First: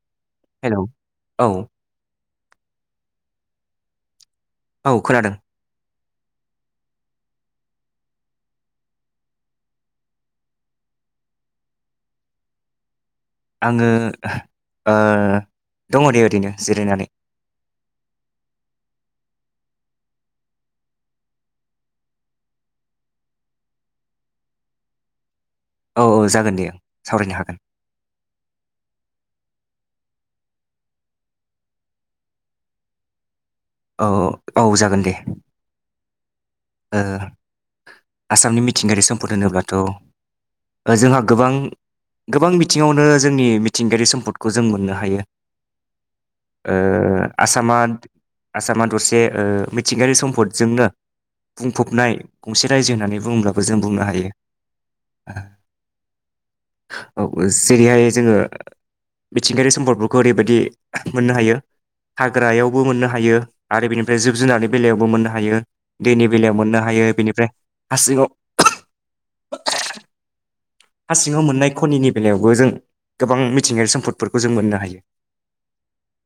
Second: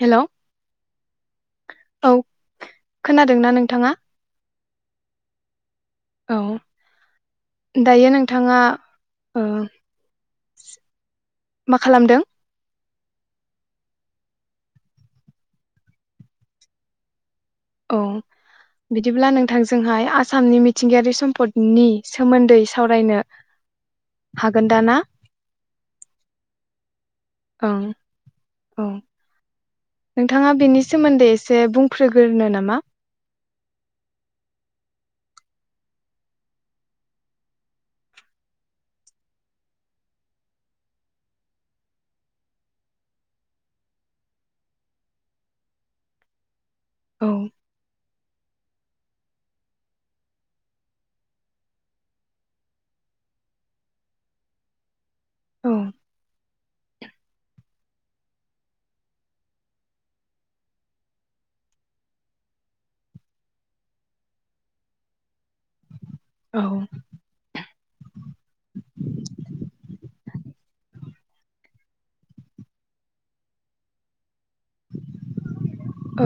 Hello hello औ औ खोनादोंना नोंथाङा औ खोनादों औ दायो नोंथाङा ओ मा खालामदों आङो ओ दङ दे ओरैनो जिरायनानै औ बिदिब्ला नोंथांजोंहाय आसामनि मिथिंगायारि सम्पदनि सोमोन्दै सावरायनो हागोन दा ना औ औ जागोन दे ओं सावरायनो हागोन ओं औ नोंथाङा बेनि सोमोन्दै एसे बुंफ्रोग्रोनो नामा औ अ औ जागोन दे ओ आसामनि मिथिंगायारि सम्पद होनोब्लाथ ओ जोंहा गोबां गोबां बिथिङावनो जोंनि मिथिंगायारि सम्पदखौ जों मोननो हायो ओ औ आसामा आसामा दरसे ओ मिथिंगायारि सम्पदजोंनो बुंफबनाय गंसे राज्यो होननानै बुङोब्लाबो जों बुंनो हायो औ औ जेरैहाय जोङो मिथिंगायारि सम्पदफोरखौ ओरैबायदि मोननो हायो हाग्रायावबो मोननो हायो आरो बेनिफ्राय जिब जुनारनि बेलायावबो मोननो हायो। दैनि बेलायाव औ मोननो हायो बेनिफ्राय हा सिङाव [unintelligible] हा सिङाव मोननाय खनिनि बेलायावबो जों गोबां मिथिंगायारि सम्पदफोरखौ जों मोननो हायो। औ।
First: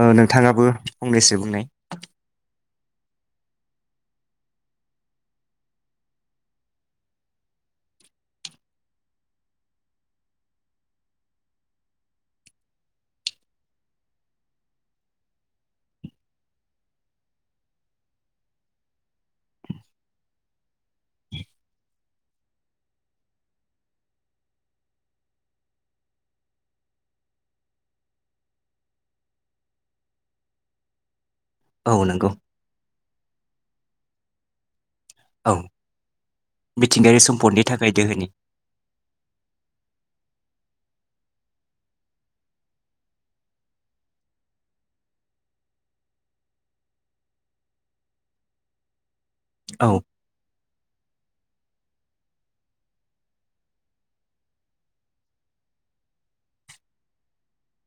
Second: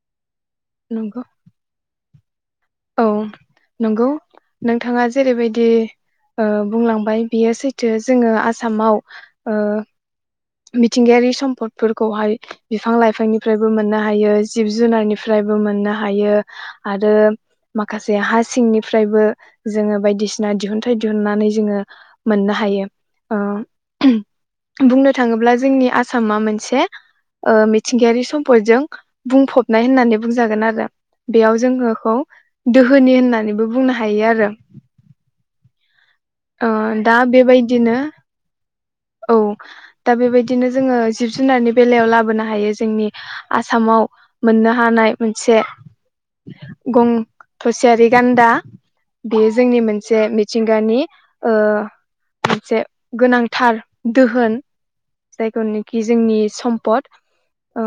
ओ नों थाङाबो नंगौ फंनैसो बुंनाय। औ नोंगौ नोंथाङा जेरैबायदि ओ बुंलांबाय बियो सैथो जोङो आसामाव ओ मिथिंगायारि सम्पदफोरखौहाय बिफां लाइफांनिफ्रायबो मोननो हायो जिब जुनारनिफ्रायबो मोननो हायो आरो माखासे हा सिंनिफ्रायबो जोङो बायदिसिना दिहुनथाइ दिहुननानै जोङो मोननो हायो ओ बुंनो थाङोब्ला जोंनि आसामा मोनसे ओ मिथिंगायारि सम्पदजों बुंफबनाय होननानै बुंजागोन आरो। बेयाव औ जोङोखौ नंगौ दोहोनि होननानैबो बुंनो हायो आरो। औ। ओ दा मिथिंगायारि सम्पदनि थाखाय बेबायदिनो दोहोनि औ दा बेबाय दिनो जोङो जिब जुनारनि बेलायाव लाबोनो हायो जोंनि आसामाव मोननो हानाय मोनसे गं थ'सेयारि गान्दा। बेयो जोंनि औ मोनसे मिथिंगानि ओ मोनसे गोनांथार दोहोन जायखौनोखि जोंनि सम्पद ओ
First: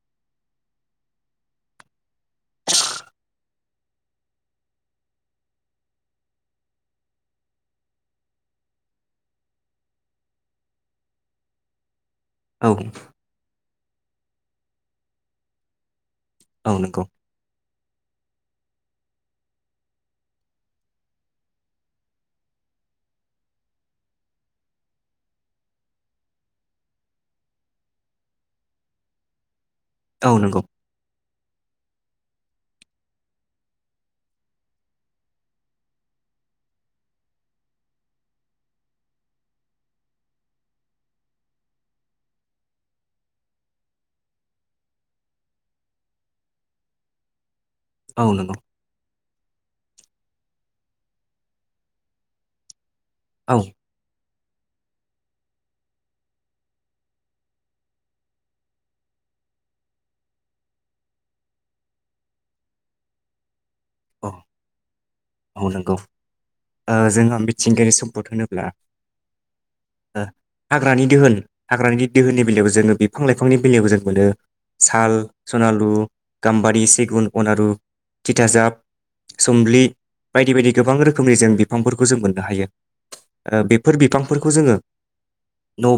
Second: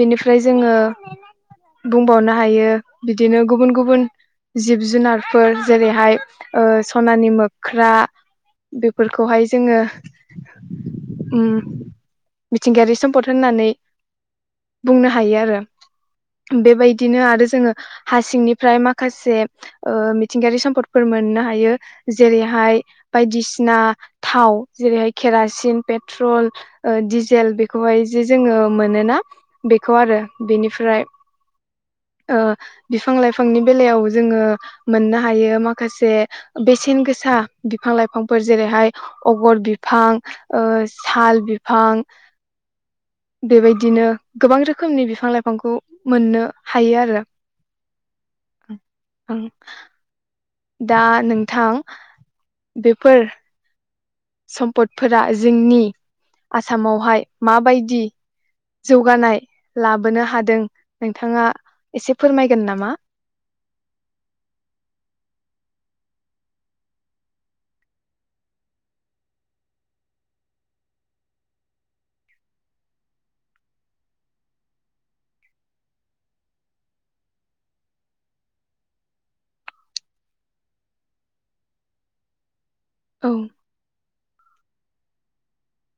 बेनिफ्राय जोङो बुंबावनो हायो बिदिनो गुबुन गुबुन जिब जुनारफोर जेरैहाय ओ सनानि मोख्रा बेफोरखौहाय जोङो उम औ मिथिंगायारि सम्पद होननानै बुंनो हायो आरो। औ नंगौ बेबायदिनो आरो जोङो हा सिंनिफ्राय माखासे ओ मिथिंगायारि सम्पदफोर मोननो हायो। जेरैहाय बायदिसिना थाव जेरैहाय केरासिन, पेट्रल ओ डिजेल बेखौहाय जे जोङो मोनोना बेखौ आरो औ नंगौ बेनिफ्राय ओ बिफां लाइफांनि बेलायाव जोङो मोननो हायो माखासे बेसेन गोसा बिफां लाइफांफोर जेरैहाय अगर बिफां ओ साल बिफां बेबायदिनो गोबां रोखोमनि बिफां लाइफांखौ मोननो हायो आरो। ओ नोंगौ। ओं। दा नोंथां बे फोर औ सम्पदफोरा जोंनि आसामावहाय माबायदि जौगानाय लाबोनो हादों नोंथाङा एसे फोरमायगोन नामा औ। औ नोंगौ ओ जोङो मिथिंगायारि सम्पद होनोब्ला ओ हाग्रानि दोहोन हाग्रानि दोहोननि बेलायाव जोङो बिफां लाइफांनि बेलायाव जों मोनो साल, सनालु, गाम्बारि, सिगुन, अनारु, थिथासाब, सुमब्लि बायदि बायदि गोबां रोखोमनि जों बिफांफोरखौ जों मोननो हायो। औ ओ बेफोर बिफां फोरखौ जोङो न'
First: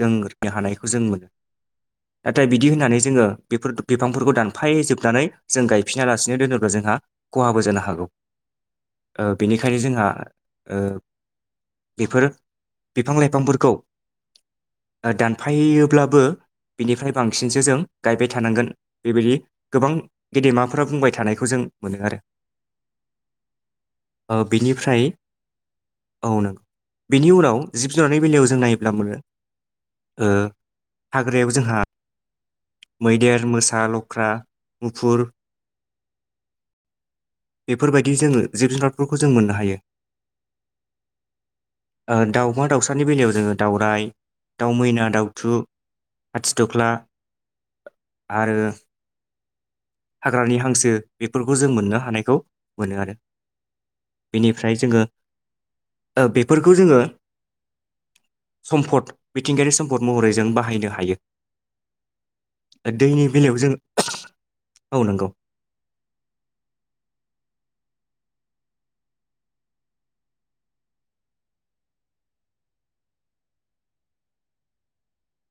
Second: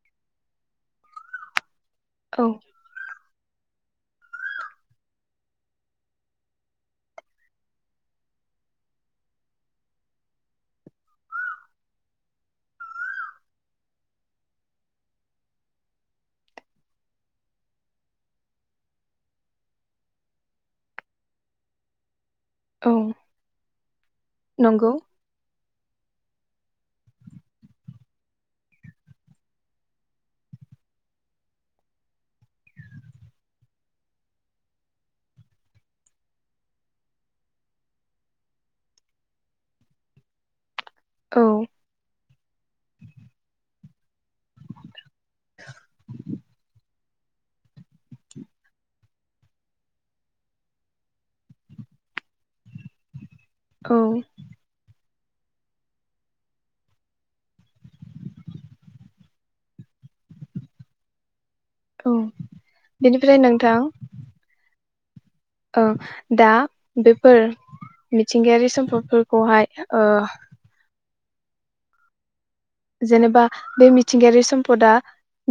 जों [unintelligible] नो हानायखौ जों मोनो। नाथाय औ बिदि होननानै जोङो बेफोर बिफांफोरखौ दानफाय जोबनानै जों गायफिना लासिनो दोनोब्ला जोंहा खहाबो जानो हागौ ओ बेनिखायनो जोंहा ओ बेफोर बिफां लाइफांफोरखौ [unintelligible] दानफायोब्लाबो बिनिफ्राय बांसिनसो जों गायबाय थानांगोन बेबायदि गोबां गेदेमाफ्रा बुंबाय थानायखौ जों मोनो आरो औ ओ नंगौ बिनिफ्राय औ नंगौ बेनि उनाव जिब जुनारनि बेलायाव जों नायोब्ला मोनो। ओ हाग्रायाव जोंहा। मैदेर मोसा लख्रा मुफुर बेफोरबायदि जोङो जिब जुनारफोरखौ जों मोननो हायो। औ ओ दाउमा दाउसानि बेलायाव जोङो दाउरराय दाउ मैना दाउथु आथिद'गला आरो हाग्रानि हांसो बेफोरखौ जों मोननो हानायखौ मोनो आरो। औ बेनिफ्राय जोङो ओ बेफोरखौ जोङो सम्पद मिथिंगायारि सम्पद महरै जों बाहायनो हायो। औ दैनि बेनिफ्राय बेलायाव जों नोंथां। औ नोंगौ। ओ दा बेफोर मिथिंगायारि सम्पदफोरखौहाय ओ। जेनेबा बे मिथिंगायारि सम्पदा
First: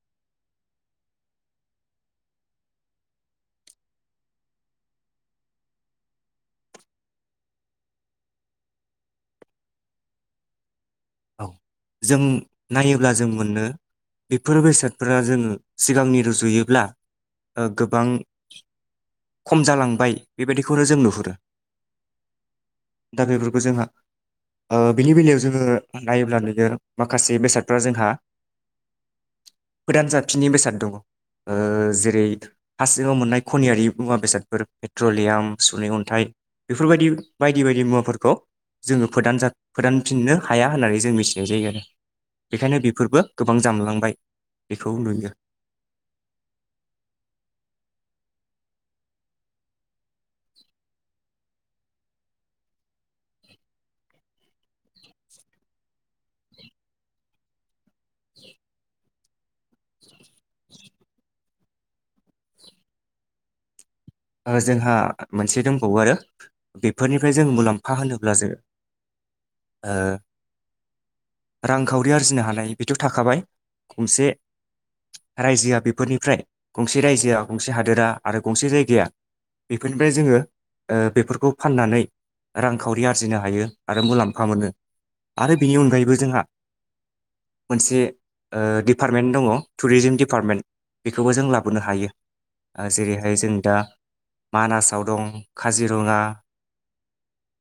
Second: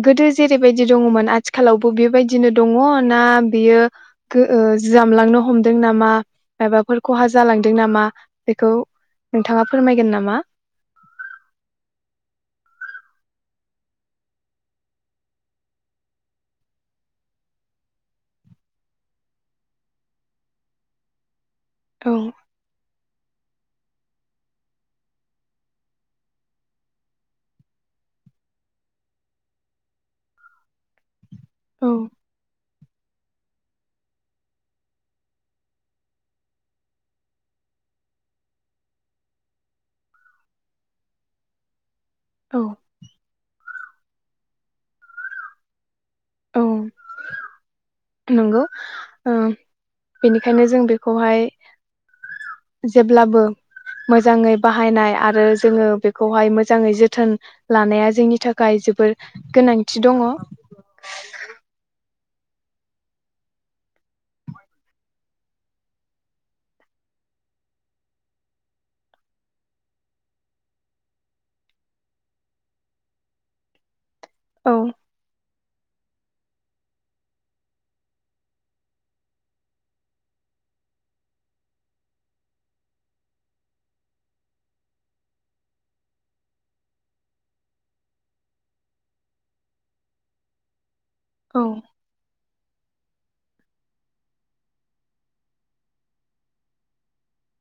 गोदो जेरैबायदि दङमोन आथिखालावबो बेबायदिनो दङ ना बियो ओ जामलांनो हमदों नामा माबाफोर खहा जालांदों नामा बेखौ नोंथाङा फोरमायगोन नामा? औ जों नायोब्ला जों मोनो बेफोर बेसादफोरा जोङो सिगांनि रुजुयोब्ला गोबां खम जालांबाय बेबायदिखौनो जों नुहुरो औं दा बेफोरखौ जोंहा ओ बेनि बेलायाव जोङो नायोब्ला नोगो माखासे बेसादफ्रा जोंहा गोदान जाफिननि बेसाद दङ। ओ औ जेरै हा सिङाव मोननाय खनियारि मुवा बेसादफोर पेट्रलियाम सुनै अन्थाइ बेफोरबायदि बायदि बायदि मुवाफोरखौ जोङो फोदानजा फोदानफिननो हाया होननानै जों मिथिनाय जायो आरो। औ बेखायनो बेफोरबो गोबां जामलांबाय। बेखौ नुगो। औ नंगौ ओ बेनिखायनो जों बेखौहाय जेब्लाबो मोजाङै बाहायनाय आरो जोङो बेखौहाय मोजाङै जोथोन लानाया जोंनि थाखाय जोबोर गोनांथि दङ। अ जोंहा मोनसे दंबावो आरो बेफोरनिफ्राय जों मुलाम्फा होनोब्ला जों ओ रांखावरि आरजिनो हानाय बेथ' थाखाबाय गंसे रायजोआ बे फोरनिफ्राय गंसे रायजोआ गंसे हादोरा आरो गंसे जायगाया बेफोरनिफ्राय जोङो ओ बेफोरखौ फाननानै रांखावरि आरजिनो हायो आरो मुलाम्फा मोनो आरो बेनि अनगायैबो जोंहा मोनसे अ दिपार्टमेन्ट दङ टुरिजिम दिपार्टमेन्ट बेखौबो जों औ लाबोनो हायो। आ जेरैहाय जों दा मानासाव दं खाजिरङा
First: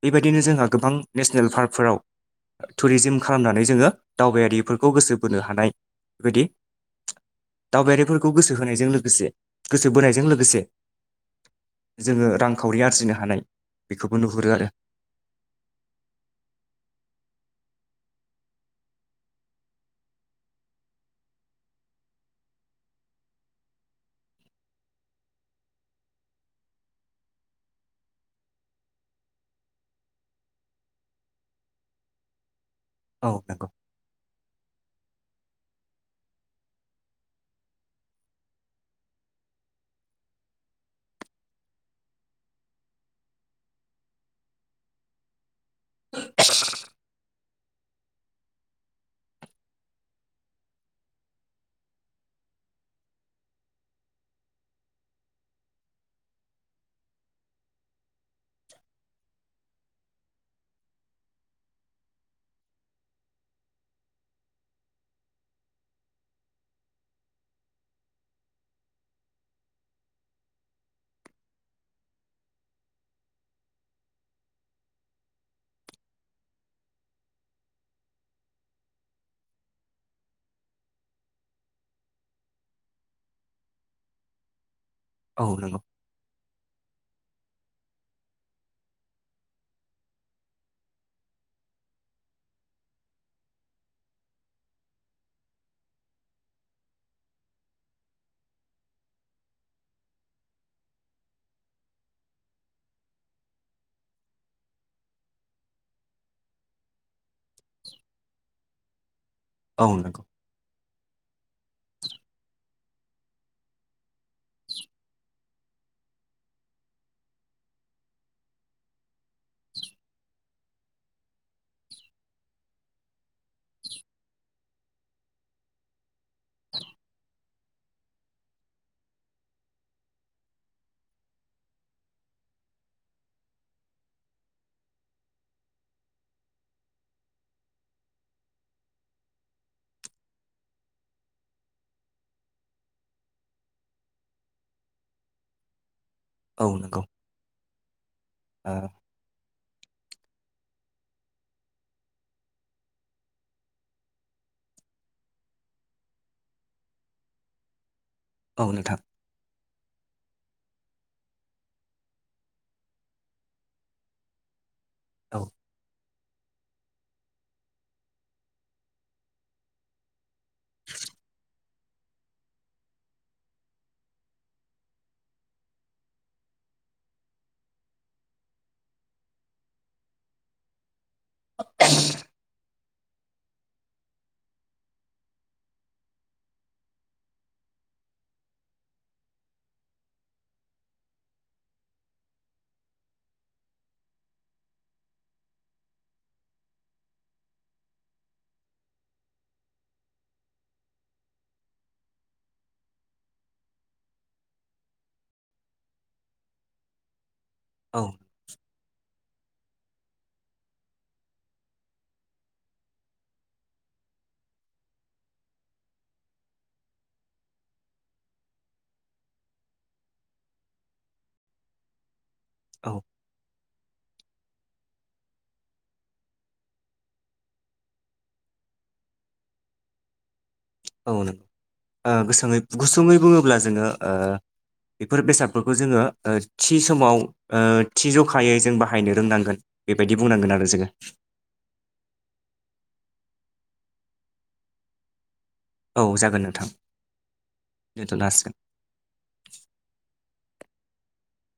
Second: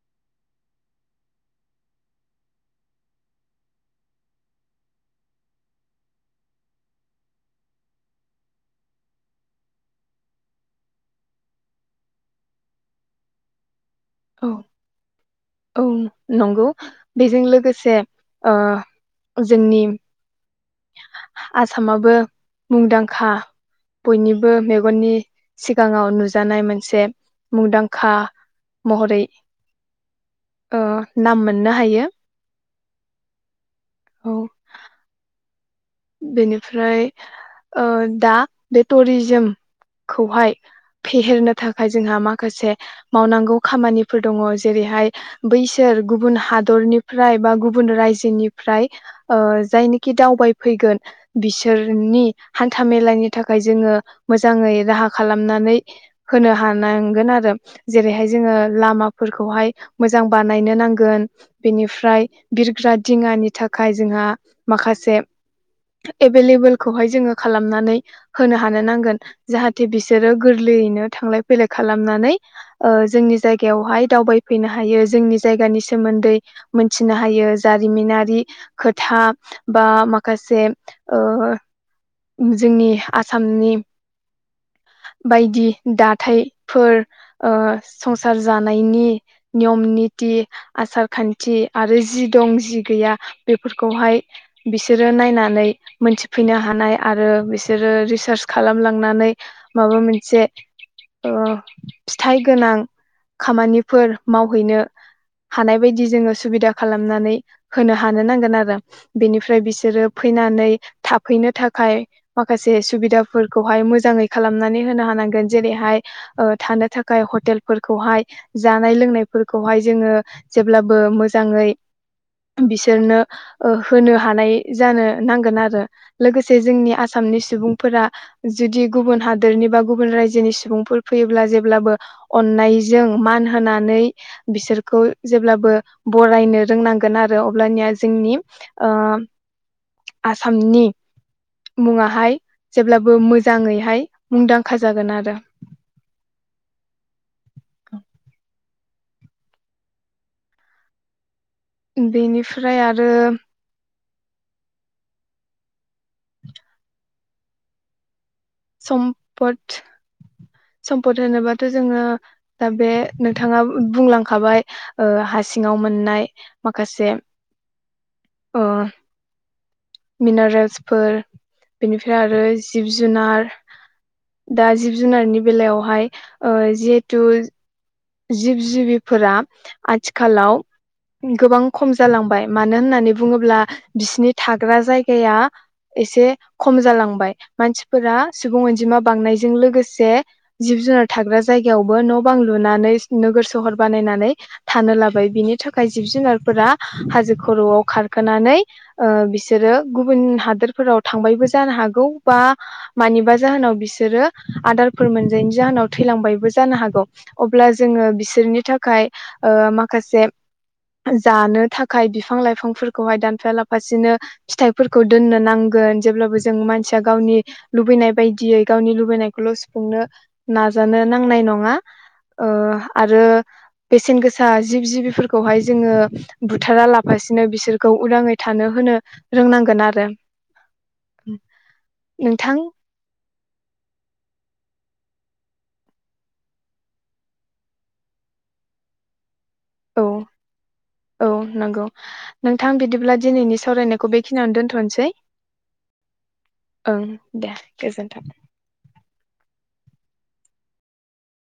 बेबायदिनो जोंहा गोबां नेसनेल पार्कफोराव टुरिजिम खालामनानै जोङो दावबायारिफोरखौ गोसो बोनो हानाय बेबायदि दावबायारिफोरखौ गोसो होनायजों लोगोसे गोसो बोनायजों लोगोसे जोङो रांखावरि आरजिनो हानाय बेखौबो औ नुहुरो आरो। औ नंगौ बेजों लोगोसे अ जोंनि आसामाबो मुंदांखा बयनिबो मेगननि सिगाङाव नुजानाय मोनसे मुंदांखा महरै ओ नाम मोननो हायो। औ नंगौ औ बेनिफ्राय अ दा बे टुरिजेमखौहाय फेहेरनो थाखाय जोंहा माखासे मावनांगौ खामानिफोर दङ। जेरैहाय बैसोर गुबुन हादरनि फ्राय बा गुबुन रायजोनिफ्राय जायनिखि दावबाय फैगोन बिसोरनि हान्था मेलानि थाखाय जोङो मोजाङै राहा खालामनानै होनो हानांगोन आरो जेरैहाय जोङो लामाफोरखौहाय मोजां बानायनो नांगोन बेनिफ्राय बिरग्रा दिङानि थाखाय जोंहा माखासे एभेलेबोलखौहाय जोङो खालामनानै होनो हानो नांगोन जाहाथे बिसोरो गोरलैयैनो थांलाय फैलाय खालामनानै अ जोंनि जायगायावहाय दावबायफैनो हायो जोंनि जायगानि सोमोन्दै मोनथिनो हायो जारिमिनारि खोथा बा माख गाहे ओ-ओ जोंनि आसामनि। औ बायदि नंगौ दाथाय फोर। ओ संसार जानायनि नियम-निति, आसार-खान्थि आरो जि दं जि गैया बेफोरखौहाय बिसोर। बिसोरो नायनानै मोनथिफैनो हानाय आरो बिसोरो रिसार्च खालामलांनानै माबा मोनसे ओ फिथाइ गोनां खामानिफोर मावहैनो हानाय बायदि जोङो सुबिदा खालामनानै होनो हानो नांगोन आरो बेनिफ्राय। औ बिसोरो नंगौ फैनानै थाफैनो थाखाय। थाखाय माखासे सुबिदाफोरखौहाय मोजाङै खालामनानै होनो हानांगोन जेरैहाय ओ थानो थाखाय हटेलफोरखौहाय जानाय लोंनायफोरखौहाय जोङो जेब्लाबो मोजाङै बिसोरनो ओ होनो हानाय। जानो नांगोन आरो लोगोसे जोंनि आसामनि सुबुंफोरा जुदि गुबुन हादोरनि बा गुबुन रायजोनि सुबुंफोर फैयोब्ला जेब्लाबो अन्नायजों मान होनानै बिसोरखौ जेब्लाबो बरायनो रोंनांगोन आरो अब्लानिया जोंनि ओ। आसामनि मुङाहाय जेब्लाबो मोजाङैहाय मुंदांखा जागोन आरो। औ नंगौ। ओ। बेनिफ्राय आरो। औ नोंथां समपद। सम्पद होनोबाथ' जोङो दा बे नोंथाङा बुंलांखाबाय। ओ औ हा सिङाव मोननाय। माखासे। ओ। मिनारेल्सफोर। बेनिफ्राय आरो जिब-जुनार दा जिब-जुनारनि बेलायावहाय ओ जिहेतु। जिब-जिबिफोरा आथिखालाव। गोबां खम जालांबाय मानो। नो होननानै बुङोब्ला बिसिनि थाग्रा जायगाया एसे खम जालांबाय। मानसिफोरा सुबुं अनजिमा बांनायजों लोगोसे जिब-जुनार थाग्रा जायगायावबो न'बां लुनानै। नोगोर सोहर बानायनानै थानो लाबाय बिनि थाखाय जिब जुनारफोरा हाजो खर'आव खारखोनानै ओ बिसोरो गुबुन हादोरफोराव थांबायबो जानो हागौ बा मानिबा जाहोनाव बिसोरो आदारफोर मोनजायैनि जाहोनाव थैलांबायबो जानो हागौ अब्ला। औ जोङो बिसोरनि थाखाय। ओ माखासे जानो थाखाय बिफां-लाइफांफोरखौहाय दानफाया लाफासिनो फिथाइफोरखौ दोननो नांगोन जेब्लाबो जों मानसिया गावनि लुबैनाय बायदियै गावनि लुबैनायखौल' सुफुंनो नाजानो नांनाय नङा। ओ औ आरो बेसेन गोसा। दा जिब जिबिफोरखौहाय जोङो बुथारा लाफासिनो बिसोरखौ उदाङै थानो होनो रोंनांगोन आरो। औ नंगौ ओ नोंथां गुसुङै-गुसुङै बुङोब्ला जोङो ओ। बेफोर बेसादफोरखौ जोङो ओ थि समाव ओ थि जखायै जों बाहायनो रोंनांगोन। बेबायदि बुंनांगोन आरो जोङो औ-औ नंगौ नोंथां बिदिब्ला दिनैनि। सावरायनायखौ बेखिनियावनो दोनथ'नोसै। औ जागोन नोंथां ओं दे गोजोन्थों दोनथ'नो हासिगोन। [inaudible]